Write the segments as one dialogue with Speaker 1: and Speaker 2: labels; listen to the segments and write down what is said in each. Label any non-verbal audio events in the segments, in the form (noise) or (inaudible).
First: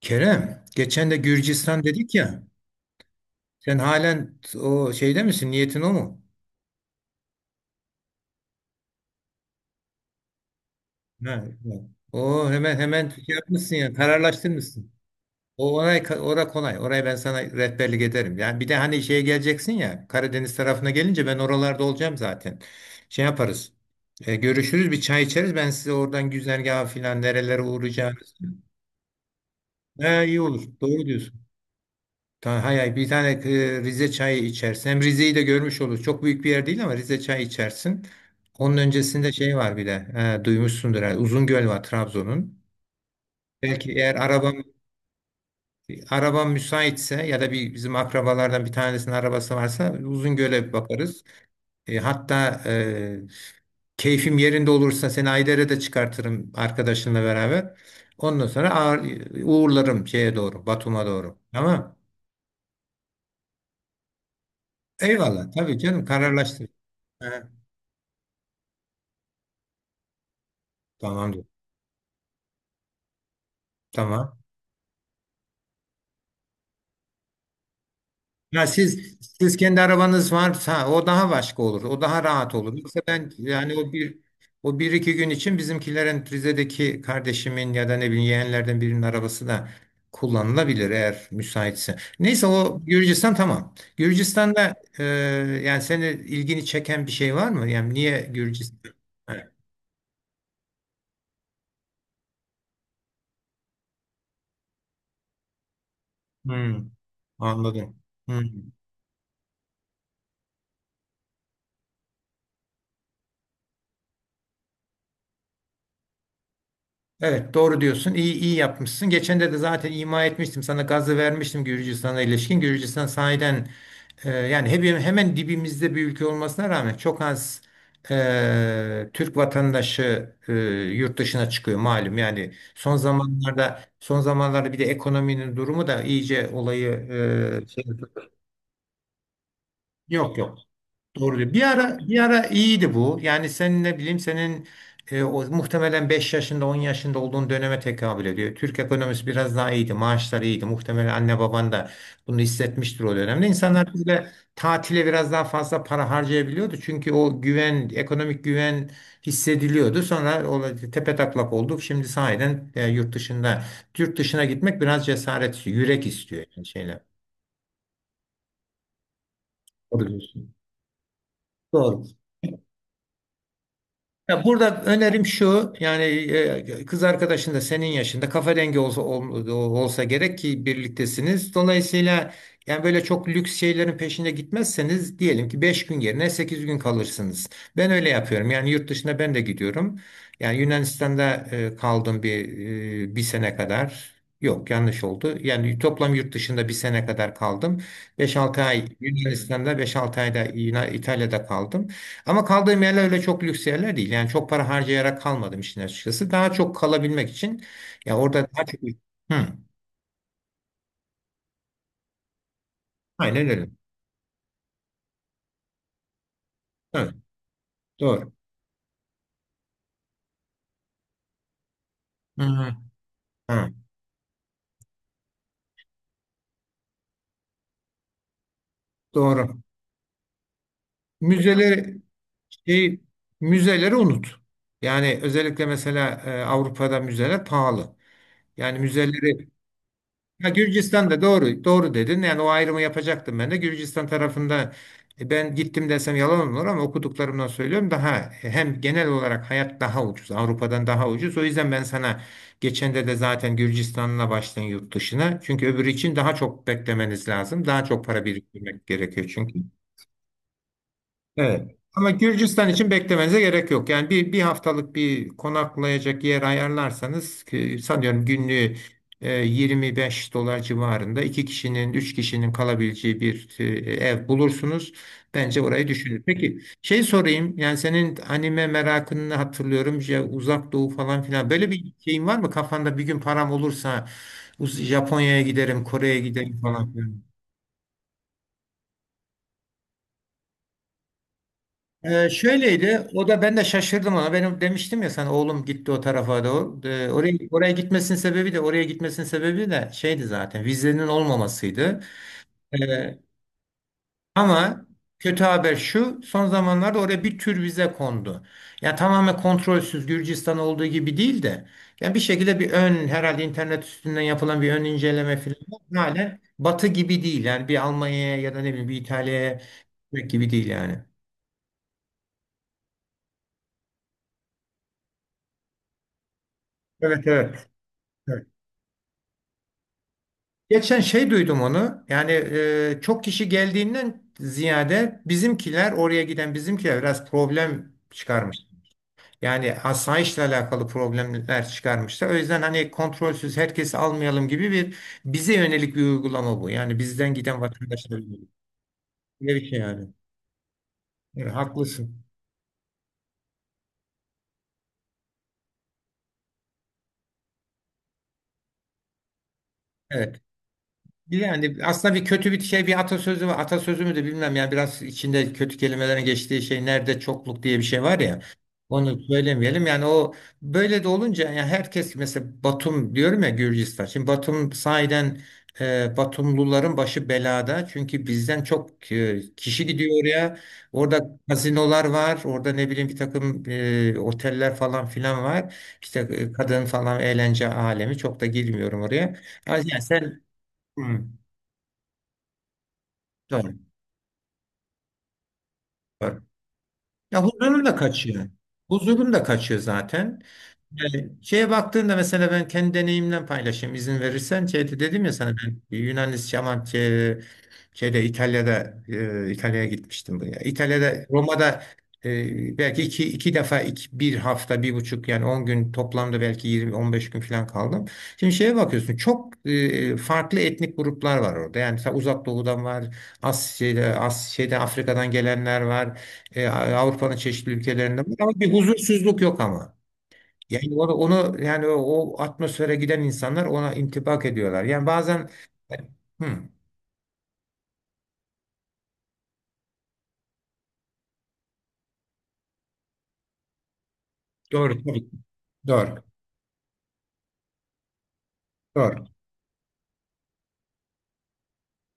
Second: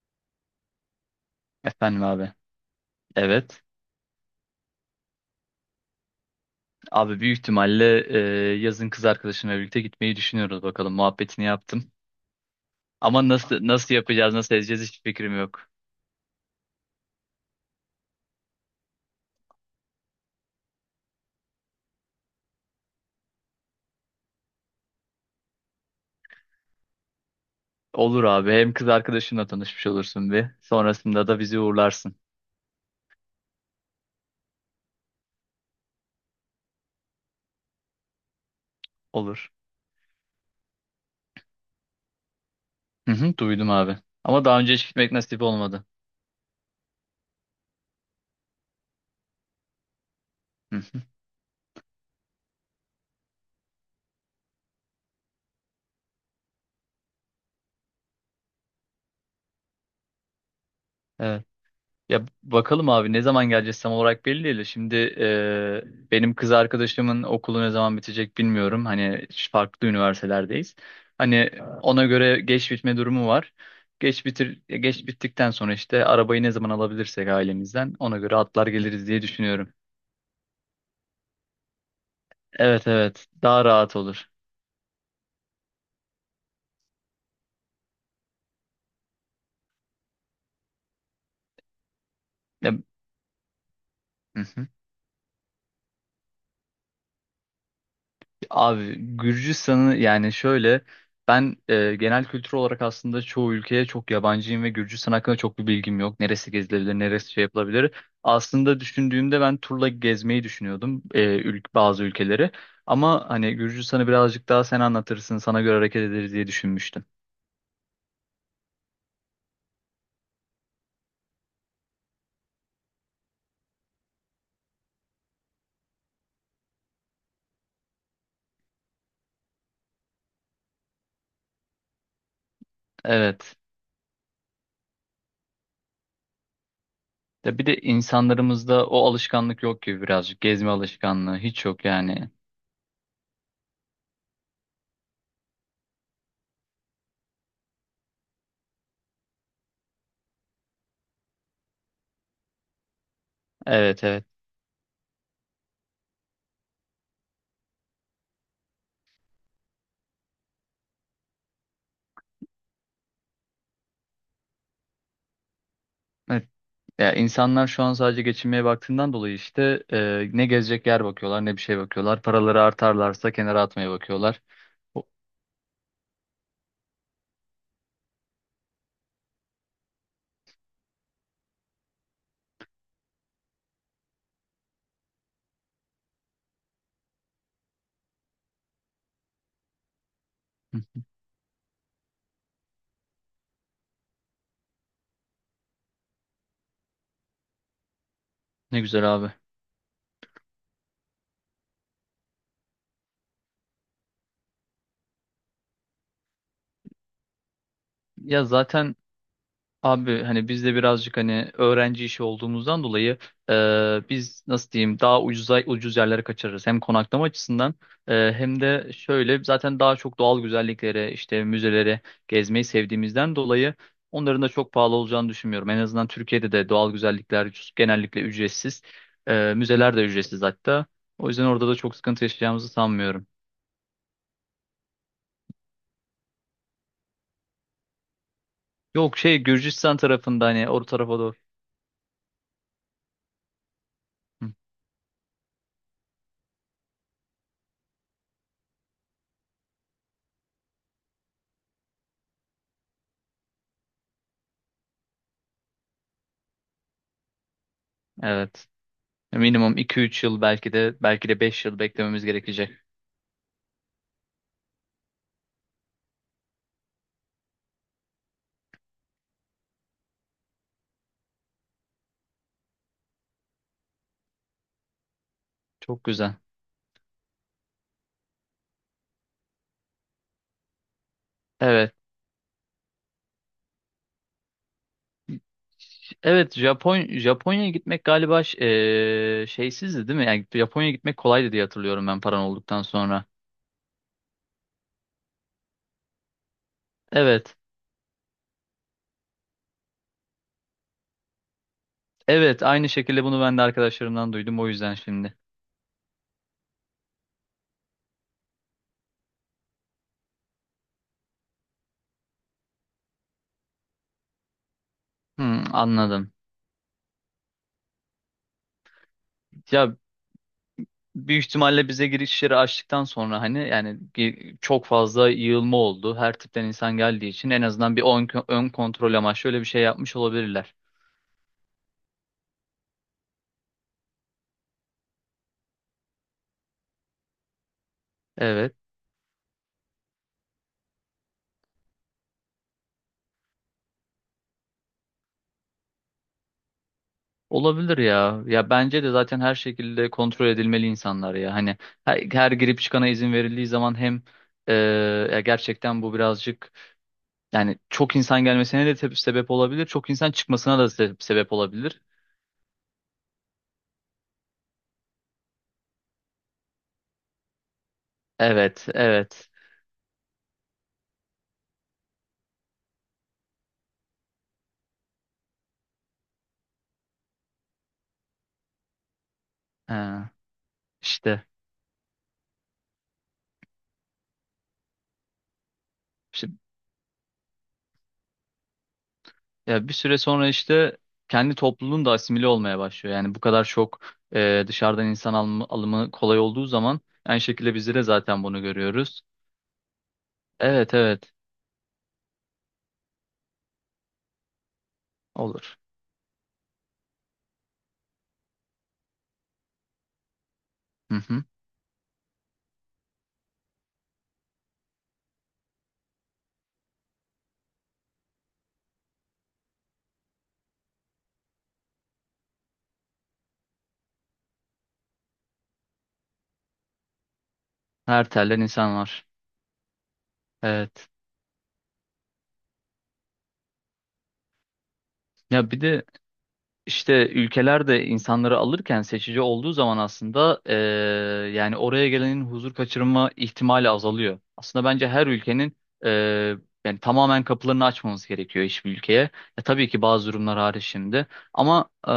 Speaker 1: Kerem, geçen de Gürcistan
Speaker 2: Efendim
Speaker 1: dedik
Speaker 2: abi.
Speaker 1: ya.
Speaker 2: Evet.
Speaker 1: Sen halen o şeyde misin? Niyetin o mu?
Speaker 2: Abi, büyük ihtimalle yazın kız arkadaşımla birlikte gitmeyi düşünüyoruz, bakalım.
Speaker 1: Ha,
Speaker 2: Muhabbetini
Speaker 1: o
Speaker 2: yaptım.
Speaker 1: o hemen hemen
Speaker 2: Ama
Speaker 1: şey
Speaker 2: nasıl
Speaker 1: yapmışsın ya.
Speaker 2: nasıl yapacağız, nasıl edeceğiz,
Speaker 1: Kararlaştırmışsın.
Speaker 2: hiç fikrim yok.
Speaker 1: O ora kolay. Oraya ben sana rehberlik ederim. Yani bir de hani şeye geleceksin ya. Karadeniz tarafına gelince ben oralarda olacağım zaten. Şey yaparız. Görüşürüz, bir çay içeriz. Ben size oradan güzergahı filan nerelere
Speaker 2: Olur
Speaker 1: uğrayacağınızı.
Speaker 2: abi. Hem kız arkadaşınla tanışmış
Speaker 1: He,
Speaker 2: olursun
Speaker 1: iyi
Speaker 2: bir.
Speaker 1: olur. Doğru
Speaker 2: Sonrasında da
Speaker 1: diyorsun.
Speaker 2: bizi uğurlarsın.
Speaker 1: Hay hay, bir tane Rize çayı içersin. Hem Rize'yi de görmüş olur. Çok büyük bir yer değil ama Rize çayı içersin. Onun öncesinde
Speaker 2: Olur.
Speaker 1: şey var bir de. Duymuşsundur. Uzungöl var Trabzon'un.
Speaker 2: Hı hı, duydum
Speaker 1: Belki
Speaker 2: abi.
Speaker 1: eğer
Speaker 2: Ama daha
Speaker 1: arabam
Speaker 2: önce hiç gitmek nasip olmadı.
Speaker 1: arabam müsaitse ya da bir bizim akrabalardan bir tanesinin arabası varsa Uzungöl'e bir
Speaker 2: Hı.
Speaker 1: bakarız. E, hatta e, Keyfim yerinde olursa seni Ayder'e de çıkartırım arkadaşınla beraber. Ondan sonra ağır, uğurlarım şeye doğru, Batum'a doğru.
Speaker 2: Evet.
Speaker 1: Tamam.
Speaker 2: Ya bakalım abi, ne zaman geleceğiz tam olarak belli değil. Şimdi
Speaker 1: Eyvallah. Tabii canım,
Speaker 2: benim kız
Speaker 1: kararlaştır.
Speaker 2: arkadaşımın okulu ne zaman bitecek bilmiyorum. Hani farklı üniversitelerdeyiz.
Speaker 1: Tamamdır.
Speaker 2: Hani ona göre geç bitme durumu var. Geç
Speaker 1: Tamam.
Speaker 2: bitir, geç bittikten sonra işte arabayı ne zaman alabilirsek ailemizden, ona göre
Speaker 1: Ya
Speaker 2: atlar geliriz
Speaker 1: siz
Speaker 2: diye
Speaker 1: siz
Speaker 2: düşünüyorum.
Speaker 1: kendi arabanız varsa o daha başka olur. O daha rahat olur.
Speaker 2: Evet,
Speaker 1: Yoksa
Speaker 2: evet,
Speaker 1: ben
Speaker 2: daha
Speaker 1: yani o
Speaker 2: rahat
Speaker 1: bir
Speaker 2: olur.
Speaker 1: o bir iki gün için bizimkilerin Rize'deki kardeşimin ya da ne bileyim yeğenlerden birinin arabası da kullanılabilir eğer müsaitse. Neyse
Speaker 2: Ya,
Speaker 1: o Gürcistan tamam.
Speaker 2: (laughs)
Speaker 1: Gürcistan'da yani seni ilgini çeken bir şey var mı? Yani niye Gürcistan?
Speaker 2: Abi,
Speaker 1: Evet.
Speaker 2: Gürcistan'ı yani şöyle, ben genel kültür olarak aslında çoğu ülkeye çok yabancıyım ve Gürcistan hakkında çok bir bilgim yok. Neresi
Speaker 1: Hmm,
Speaker 2: gezilebilir, neresi şey yapılabilir.
Speaker 1: anladım. Hmm.
Speaker 2: Aslında düşündüğümde ben turla gezmeyi düşünüyordum bazı ülkeleri. Ama hani Gürcistan'ı birazcık daha sen anlatırsın, sana göre hareket ederiz diye düşünmüştüm.
Speaker 1: Evet, doğru diyorsun. İyi iyi yapmışsın. Geçen de de zaten ima etmiştim. Sana gazı vermiştim Gürcistan'a ilişkin. Gürcistan sahiden yani hep, hemen dibimizde bir ülke olmasına rağmen çok az Türk vatandaşı yurt dışına çıkıyor malum. Yani son
Speaker 2: Evet.
Speaker 1: zamanlarda son zamanlarda bir de ekonominin durumu da iyice olayı
Speaker 2: Ya bir
Speaker 1: e,
Speaker 2: de
Speaker 1: şey-
Speaker 2: insanlarımızda o alışkanlık yok gibi
Speaker 1: yok
Speaker 2: birazcık.
Speaker 1: yok.
Speaker 2: Gezme alışkanlığı
Speaker 1: Doğru diyor. Bir
Speaker 2: hiç yok
Speaker 1: ara bir
Speaker 2: yani.
Speaker 1: ara iyiydi bu. Yani senin ne bileyim senin muhtemelen 5 yaşında 10 yaşında olduğun döneme tekabül ediyor. Türk ekonomisi biraz daha iyiydi. Maaşlar iyiydi. Muhtemelen anne baban da bunu hissetmiştir o dönemde. İnsanlar
Speaker 2: Evet, evet.
Speaker 1: böyle tatile biraz daha fazla para harcayabiliyordu. Çünkü o güven, ekonomik güven hissediliyordu. Sonra o tepetaklak olduk. Şimdi sahiden yurt dışına gitmek biraz cesaret istiyor, yürek istiyor yani şeyler.
Speaker 2: Ya insanlar şu an sadece geçinmeye baktığından dolayı işte
Speaker 1: Doğru
Speaker 2: ne
Speaker 1: diyorsun.
Speaker 2: gezecek yer bakıyorlar, ne bir şey
Speaker 1: Doğru.
Speaker 2: bakıyorlar. Paraları artarlarsa kenara atmaya bakıyorlar.
Speaker 1: Ya burada
Speaker 2: O-
Speaker 1: önerim şu yani kız arkadaşın da senin yaşında kafa dengi olsa gerek ki birliktesiniz. Dolayısıyla yani böyle çok lüks şeylerin peşine gitmezseniz diyelim ki 5 gün yerine 8 gün kalırsınız. Ben öyle yapıyorum. Yani yurt dışına ben de gidiyorum. Yani
Speaker 2: Hı.
Speaker 1: Yunanistan'da kaldım bir 1 sene kadar. Yok, yanlış oldu. Yani toplam yurt dışında 1 sene kadar kaldım. Beş altı
Speaker 2: Ne
Speaker 1: ay
Speaker 2: güzel abi.
Speaker 1: Yunanistan'da, 5-6 ayda İtalya'da kaldım. Ama kaldığım yerler öyle çok lüks yerler değil. Yani çok para harcayarak kalmadım işin açıkçası. Daha çok kalabilmek için ya
Speaker 2: Ya
Speaker 1: orada daha çok...
Speaker 2: zaten
Speaker 1: Hı,
Speaker 2: abi, hani biz de birazcık hani öğrenci işi olduğumuzdan dolayı
Speaker 1: aynen öyle.
Speaker 2: biz nasıl diyeyim, daha ucuz yerlere kaçırırız. Hem
Speaker 1: Evet,
Speaker 2: konaklama açısından
Speaker 1: doğru.
Speaker 2: hem de şöyle zaten daha çok doğal güzelliklere, işte müzeleri
Speaker 1: Hı,
Speaker 2: gezmeyi
Speaker 1: hı,
Speaker 2: sevdiğimizden
Speaker 1: hı,
Speaker 2: dolayı onların da çok pahalı olacağını düşünmüyorum. En azından Türkiye'de de doğal güzellikler genellikle ücretsiz.
Speaker 1: doğru.
Speaker 2: Müzeler de ücretsiz hatta. O yüzden orada da çok
Speaker 1: Müzeleri
Speaker 2: sıkıntı yaşayacağımızı
Speaker 1: şey,
Speaker 2: sanmıyorum.
Speaker 1: müzeleri unut. Yani özellikle mesela Avrupa'da müzeler pahalı. Yani
Speaker 2: Yok şey,
Speaker 1: müzeleri.
Speaker 2: Gürcistan tarafında,
Speaker 1: Ya
Speaker 2: hani o tarafa
Speaker 1: Gürcistan'da
Speaker 2: doğru.
Speaker 1: doğru doğru dedin. Yani o ayrımı yapacaktım ben de. Gürcistan
Speaker 2: Hı,
Speaker 1: tarafında ben gittim desem yalan olur ama okuduklarımdan söylüyorum daha hem genel olarak hayat daha ucuz. Avrupa'dan daha ucuz. O yüzden ben sana geçen de de zaten Gürcistan'la başlayın yurt dışına. Çünkü öbürü için daha çok beklemeniz lazım. Daha çok para
Speaker 2: evet.
Speaker 1: biriktirmek gerekiyor çünkü.
Speaker 2: Minimum 2-3 yıl, belki de 5
Speaker 1: Evet.
Speaker 2: yıl
Speaker 1: Ama
Speaker 2: beklememiz
Speaker 1: Gürcistan
Speaker 2: gerekecek.
Speaker 1: için beklemenize gerek yok. Yani bir haftalık bir konaklayacak yer ayarlarsanız ki sanıyorum günlüğü 25 dolar civarında iki kişinin, üç kişinin kalabileceği bir ev bulursunuz. Bence orayı
Speaker 2: Çok
Speaker 1: düşünün.
Speaker 2: güzel.
Speaker 1: Peki şey sorayım. Yani senin anime merakını hatırlıyorum. Ya uzak doğu falan filan. Böyle bir
Speaker 2: Evet.
Speaker 1: şeyin var mı kafanda? Bir gün param olursa Japonya'ya giderim, Kore'ye
Speaker 2: Evet,
Speaker 1: giderim falan.
Speaker 2: Japonya'ya gitmek galiba şeysizdi değil mi? Yani Japonya'ya gitmek kolaydı diye hatırlıyorum ben, paran olduktan
Speaker 1: Şöyleydi.
Speaker 2: sonra.
Speaker 1: O da ben de şaşırdım ona. Benim demiştim ya sana oğlum gitti o tarafa doğru. Oraya
Speaker 2: Evet.
Speaker 1: oraya gitmesinin sebebi de oraya gitmesinin sebebi de şeydi zaten. Vizenin olmamasıydı.
Speaker 2: Evet, aynı
Speaker 1: Ee,
Speaker 2: şekilde bunu ben de arkadaşlarımdan duydum, o
Speaker 1: ama
Speaker 2: yüzden şimdi.
Speaker 1: Kötü haber şu. Son zamanlarda oraya bir tür vize kondu. Yani tamamen kontrolsüz Gürcistan olduğu gibi değil de yani bir şekilde bir ön herhalde internet üstünden yapılan bir ön inceleme falan
Speaker 2: Hmm, anladım.
Speaker 1: hala Batı gibi değil. Yani bir Almanya'ya ya da ne bileyim bir İtalya'ya
Speaker 2: Ya
Speaker 1: gitmek gibi değil yani.
Speaker 2: büyük ihtimalle bize girişleri açtıktan sonra, hani yani çok fazla yığılma oldu. Her tipten insan
Speaker 1: Evet
Speaker 2: geldiği için en
Speaker 1: evet.
Speaker 2: azından bir ön kontrol amaçlı öyle bir şey yapmış olabilirler.
Speaker 1: Geçen şey duydum onu. Yani çok kişi geldiğinden ziyade bizimkiler oraya giden bizimkiler biraz problem çıkarmış.
Speaker 2: Evet.
Speaker 1: Yani asayişle alakalı problemler çıkarmışlar. O yüzden hani kontrolsüz herkesi almayalım gibi bir bize yönelik bir uygulama bu. Yani bizden giden
Speaker 2: Olabilir
Speaker 1: vatandaşlara
Speaker 2: ya.
Speaker 1: yönelik.
Speaker 2: Ya bence de zaten her
Speaker 1: Böyle bir şey yani.
Speaker 2: şekilde kontrol edilmeli insanlar ya.
Speaker 1: Evet,
Speaker 2: Hani
Speaker 1: haklısın.
Speaker 2: her girip çıkana izin verildiği zaman, hem e, ya gerçekten bu birazcık yani çok insan gelmesine de sebep olabilir. Çok insan
Speaker 1: Evet.
Speaker 2: çıkmasına da sebep
Speaker 1: Yani
Speaker 2: olabilir.
Speaker 1: aslında bir kötü bir şey bir atasözü var. Atasözü mü de bilmem yani biraz içinde kötü kelimelerin geçtiği şey nerede çokluk diye bir şey var ya.
Speaker 2: Evet,
Speaker 1: Onu
Speaker 2: evet.
Speaker 1: söylemeyelim. Yani o böyle de olunca yani herkes mesela Batum diyorum ya Gürcistan. Şimdi Batum sahiden Batumluların başı belada. Çünkü bizden çok kişi gidiyor
Speaker 2: Ha,
Speaker 1: oraya. Orada
Speaker 2: işte,
Speaker 1: kazinolar var. Orada ne bileyim bir takım oteller falan filan var. İşte
Speaker 2: işte
Speaker 1: kadın falan eğlence alemi. Çok da girmiyorum oraya.
Speaker 2: ya bir
Speaker 1: Yani
Speaker 2: süre
Speaker 1: sen.
Speaker 2: sonra işte
Speaker 1: Hı.
Speaker 2: kendi topluluğun da asimile olmaya başlıyor. Yani bu kadar
Speaker 1: Doğru.
Speaker 2: çok dışarıdan insan alımı kolay
Speaker 1: Doğru.
Speaker 2: olduğu zaman aynı
Speaker 1: Ya
Speaker 2: şekilde
Speaker 1: huzurun
Speaker 2: bizde
Speaker 1: da
Speaker 2: de zaten
Speaker 1: kaçıyor.
Speaker 2: bunu görüyoruz.
Speaker 1: Huzurun da kaçıyor zaten.
Speaker 2: Evet,
Speaker 1: Yani
Speaker 2: evet.
Speaker 1: şeye baktığında mesela ben kendi deneyimden paylaşayım izin verirsen. Şeyde dedim ya sana
Speaker 2: Olur.
Speaker 1: ben Yunanistan'a. Şeyde İtalya'da İtalya'ya gitmiştim buraya.
Speaker 2: Hı
Speaker 1: İtalya'da
Speaker 2: hı.
Speaker 1: Roma'da belki bir hafta bir buçuk yani 10 gün toplamda belki 20-15 gün falan kaldım. Şimdi şeye bakıyorsun çok farklı etnik gruplar var orada. Yani mesela Uzak Doğu'dan var, Asya'da Afrika'dan gelenler var, Avrupa'nın çeşitli ülkelerinden
Speaker 2: Her
Speaker 1: var ama
Speaker 2: telden
Speaker 1: bir
Speaker 2: insan var.
Speaker 1: huzursuzluk yok ama. Yani
Speaker 2: Evet.
Speaker 1: onu yani o atmosfere giden insanlar ona intibak ediyorlar. Yani bazen.
Speaker 2: Ya bir de
Speaker 1: Hı,
Speaker 2: işte ülkeler de insanları alırken seçici olduğu zaman, aslında yani oraya gelenin huzur kaçırma ihtimali azalıyor. Aslında
Speaker 1: doğru,
Speaker 2: bence her
Speaker 1: tabii,
Speaker 2: ülkenin
Speaker 1: doğru.
Speaker 2: eee, yani tamamen kapılarını açmamız gerekiyor, hiçbir ülkeye.
Speaker 1: Doğru.
Speaker 2: Ya tabii ki bazı durumlar hariç şimdi. Ama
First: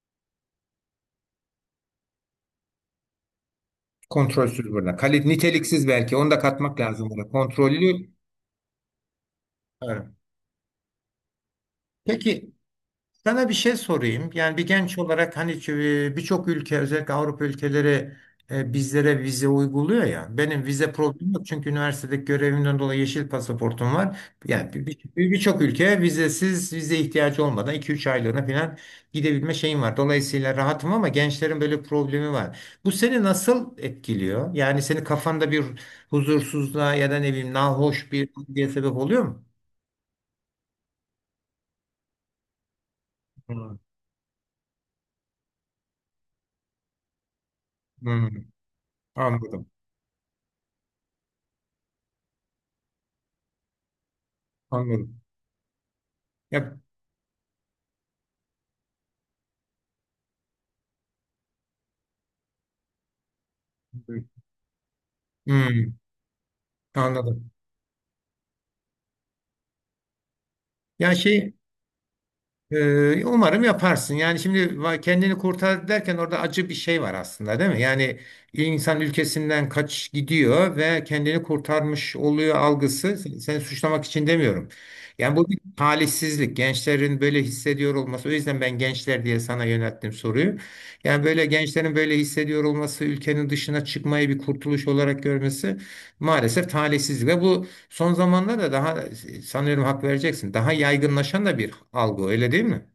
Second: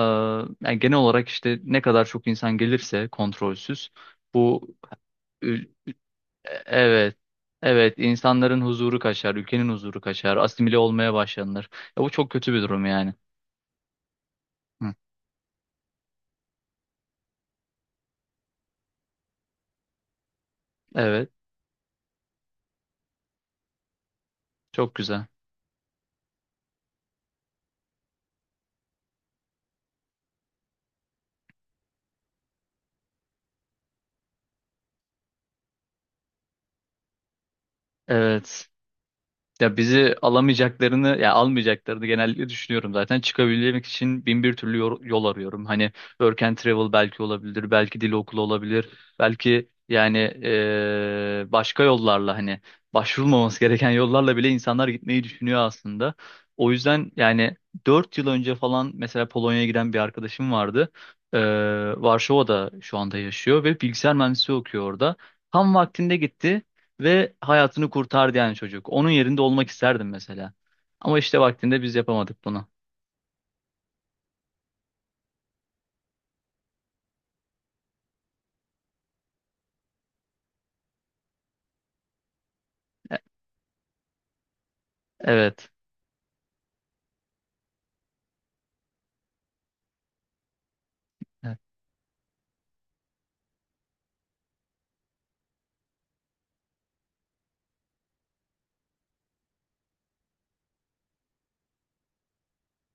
Speaker 2: yani genel olarak işte ne kadar çok insan gelirse kontrolsüz,
Speaker 1: Kontrolsüz
Speaker 2: bu
Speaker 1: burada. Kali, niteliksiz belki. Onu da katmak lazım
Speaker 2: Evet.
Speaker 1: burada.
Speaker 2: Evet,
Speaker 1: Kontrollü.
Speaker 2: insanların huzuru kaçar, ülkenin huzuru
Speaker 1: Evet.
Speaker 2: kaçar, asimile olmaya başlanır. Ya bu çok
Speaker 1: Peki
Speaker 2: kötü bir durum yani.
Speaker 1: sana bir şey sorayım. Yani bir
Speaker 2: Hı.
Speaker 1: genç olarak hani birçok ülke özellikle Avrupa ülkeleri bizlere vize uyguluyor ya. Benim vize
Speaker 2: Evet,
Speaker 1: problemim yok çünkü üniversitedeki görevimden dolayı yeşil pasaportum var. Yani
Speaker 2: çok güzel.
Speaker 1: birçok ülkeye vizesiz, vize ihtiyacı olmadan 2-3 aylığına falan gidebilme şeyim var. Dolayısıyla rahatım ama gençlerin böyle bir problemi var. Bu seni nasıl etkiliyor? Yani senin kafanda bir huzursuzluğa ya da ne bileyim nahoş bir
Speaker 2: Evet.
Speaker 1: diye sebep oluyor mu?
Speaker 2: Ya bizi alamayacaklarını ya almayacaklarını genellikle düşünüyorum zaten.
Speaker 1: Hmm.
Speaker 2: Çıkabilmek için bin bir türlü yol arıyorum. Hani work and travel belki olabilir, belki dil
Speaker 1: Hmm.
Speaker 2: okulu olabilir,
Speaker 1: Anladım.
Speaker 2: belki yani başka yollarla, hani başvurulmaması gereken yollarla bile insanlar
Speaker 1: Anladım.
Speaker 2: gitmeyi düşünüyor aslında. O
Speaker 1: Ya.
Speaker 2: yüzden yani 4 yıl önce falan mesela Polonya'ya giden bir arkadaşım vardı. Eee, Varşova'da şu anda yaşıyor ve bilgisayar mühendisliği okuyor orada. Tam
Speaker 1: Hmm,
Speaker 2: vaktinde gitti. Ve
Speaker 1: anladım.
Speaker 2: hayatını kurtardı yani, çocuk. Onun yerinde olmak isterdim mesela.
Speaker 1: Yani
Speaker 2: Ama işte vaktinde biz yapamadık bunu.
Speaker 1: umarım yaparsın. Yani şimdi kendini kurtar derken orada acı bir şey var aslında değil mi? Yani insan ülkesinden kaç gidiyor ve kendini kurtarmış oluyor algısı. Seni suçlamak için demiyorum. Yani bu bir
Speaker 2: Evet.
Speaker 1: talihsizlik. Gençlerin böyle hissediyor olması. O yüzden ben gençler diye sana yönelttim soruyu. Yani böyle
Speaker 2: Evet,
Speaker 1: gençlerin böyle hissediyor olması, ülkenin dışına çıkmayı bir kurtuluş olarak görmesi maalesef talihsizlik. Ve bu son zamanlarda daha sanıyorum hak vereceksin. Daha yaygınlaşan da bir algı öyle değil mi?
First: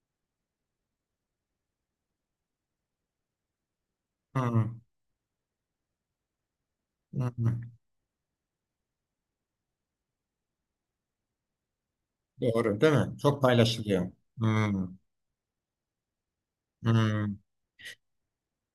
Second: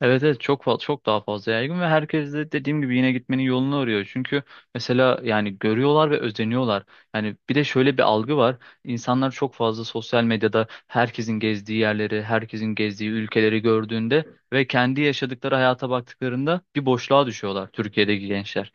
Speaker 2: evet, evet, çok daha fazla yaygın ve herkes de dediğim gibi yine gitmenin yolunu arıyor. Çünkü
Speaker 1: Hı,
Speaker 2: mesela yani görüyorlar ve özeniyorlar.
Speaker 1: hı.
Speaker 2: Yani bir de şöyle bir algı var. İnsanlar çok fazla sosyal medyada herkesin gezdiği yerleri, herkesin
Speaker 1: Doğru değil
Speaker 2: gezdiği
Speaker 1: mi? Çok
Speaker 2: ülkeleri
Speaker 1: paylaşılıyor.
Speaker 2: gördüğünde
Speaker 1: Hı,
Speaker 2: ve kendi yaşadıkları hayata baktıklarında bir
Speaker 1: hı.
Speaker 2: boşluğa düşüyorlar, Türkiye'deki gençler.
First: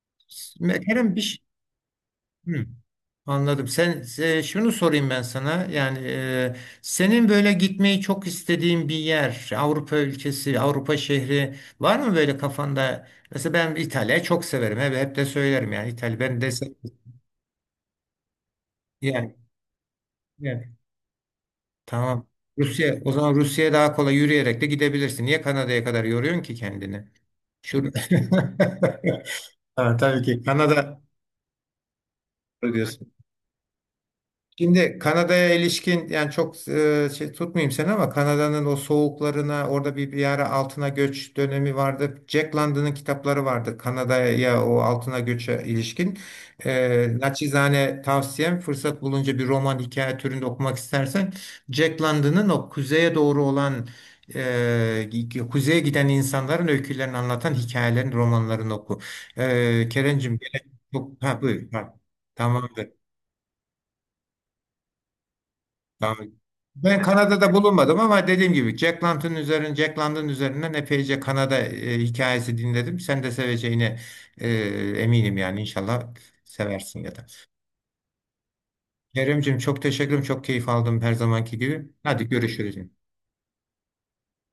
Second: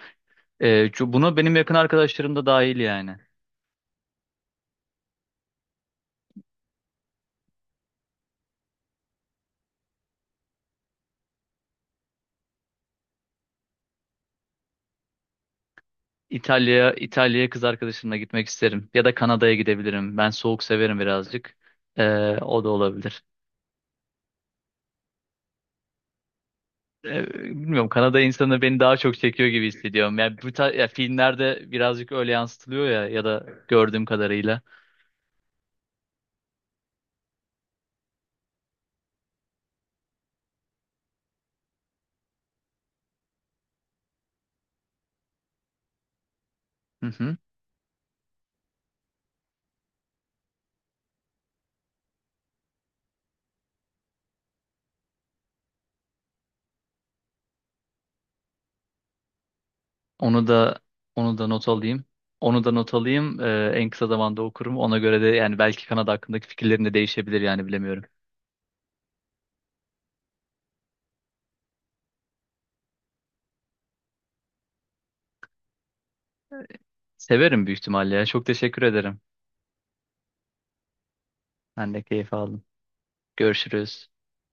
Speaker 1: Kerem bir
Speaker 2: Buna
Speaker 1: şey...
Speaker 2: benim yakın arkadaşlarım da
Speaker 1: Hı,
Speaker 2: dahil yani.
Speaker 1: anladım. Şunu sorayım ben sana. Yani senin böyle gitmeyi çok istediğin bir yer, Avrupa ülkesi, Avrupa şehri var mı böyle kafanda? Mesela ben İtalya'yı çok severim. Hep de söylerim yani İtalya. Ben de
Speaker 2: İtalya'ya kız arkadaşımla gitmek isterim. Ya da
Speaker 1: yani,
Speaker 2: Kanada'ya gidebilirim. Ben soğuk
Speaker 1: yani
Speaker 2: severim birazcık.
Speaker 1: Tamam.
Speaker 2: O da
Speaker 1: Rusya, o
Speaker 2: olabilir.
Speaker 1: zaman Rusya'ya daha kolay yürüyerek de gidebilirsin. Niye Kanada'ya kadar yoruyorsun ki kendini?
Speaker 2: Bilmiyorum,
Speaker 1: Şurada.
Speaker 2: Kanada insanı beni daha çok
Speaker 1: (laughs)
Speaker 2: çekiyor gibi
Speaker 1: Ha,
Speaker 2: hissediyorum.
Speaker 1: tabii
Speaker 2: Yani
Speaker 1: ki
Speaker 2: bu ya
Speaker 1: Kanada
Speaker 2: filmlerde birazcık öyle yansıtılıyor ya,
Speaker 1: diyorsun.
Speaker 2: ya da gördüğüm kadarıyla.
Speaker 1: Şimdi Kanada'ya ilişkin yani çok tutmayayım seni ama Kanada'nın o soğuklarına orada bir ara altına göç dönemi vardı. Jack London'ın kitapları vardı Kanada'ya o altına göçe ilişkin.
Speaker 2: Hı hı.
Speaker 1: Naçizane tavsiyem fırsat bulunca bir roman hikaye türünde okumak istersen Jack London'ın o kuzeye doğru olan e, kuzeye giden insanların öykülerini anlatan hikayelerini romanlarını oku. Kerencim
Speaker 2: Onu
Speaker 1: gene
Speaker 2: da
Speaker 1: çok
Speaker 2: onu
Speaker 1: ha,
Speaker 2: da not
Speaker 1: buyur. Ha,
Speaker 2: alayım. Onu
Speaker 1: tamam.
Speaker 2: da not alayım. En kısa zamanda okurum. Ona göre de yani belki Kanada
Speaker 1: Tamam.
Speaker 2: hakkındaki fikirlerim de
Speaker 1: Ben
Speaker 2: değişebilir
Speaker 1: Kanada'da
Speaker 2: yani,
Speaker 1: bulunmadım
Speaker 2: bilemiyorum.
Speaker 1: ama dediğim gibi Jack London üzerine, Jack London üzerinden epeyce Kanada hikayesi dinledim. Sen de seveceğine e, eminim yani inşallah seversin ya da.
Speaker 2: Severim büyük ihtimalle ya. Çok teşekkür ederim.
Speaker 1: Keremcim çok teşekkürüm, çok keyif aldım her zamanki gibi.
Speaker 2: Ben de
Speaker 1: Hadi
Speaker 2: keyif aldım.
Speaker 1: görüşürüz.
Speaker 2: Görüşürüz.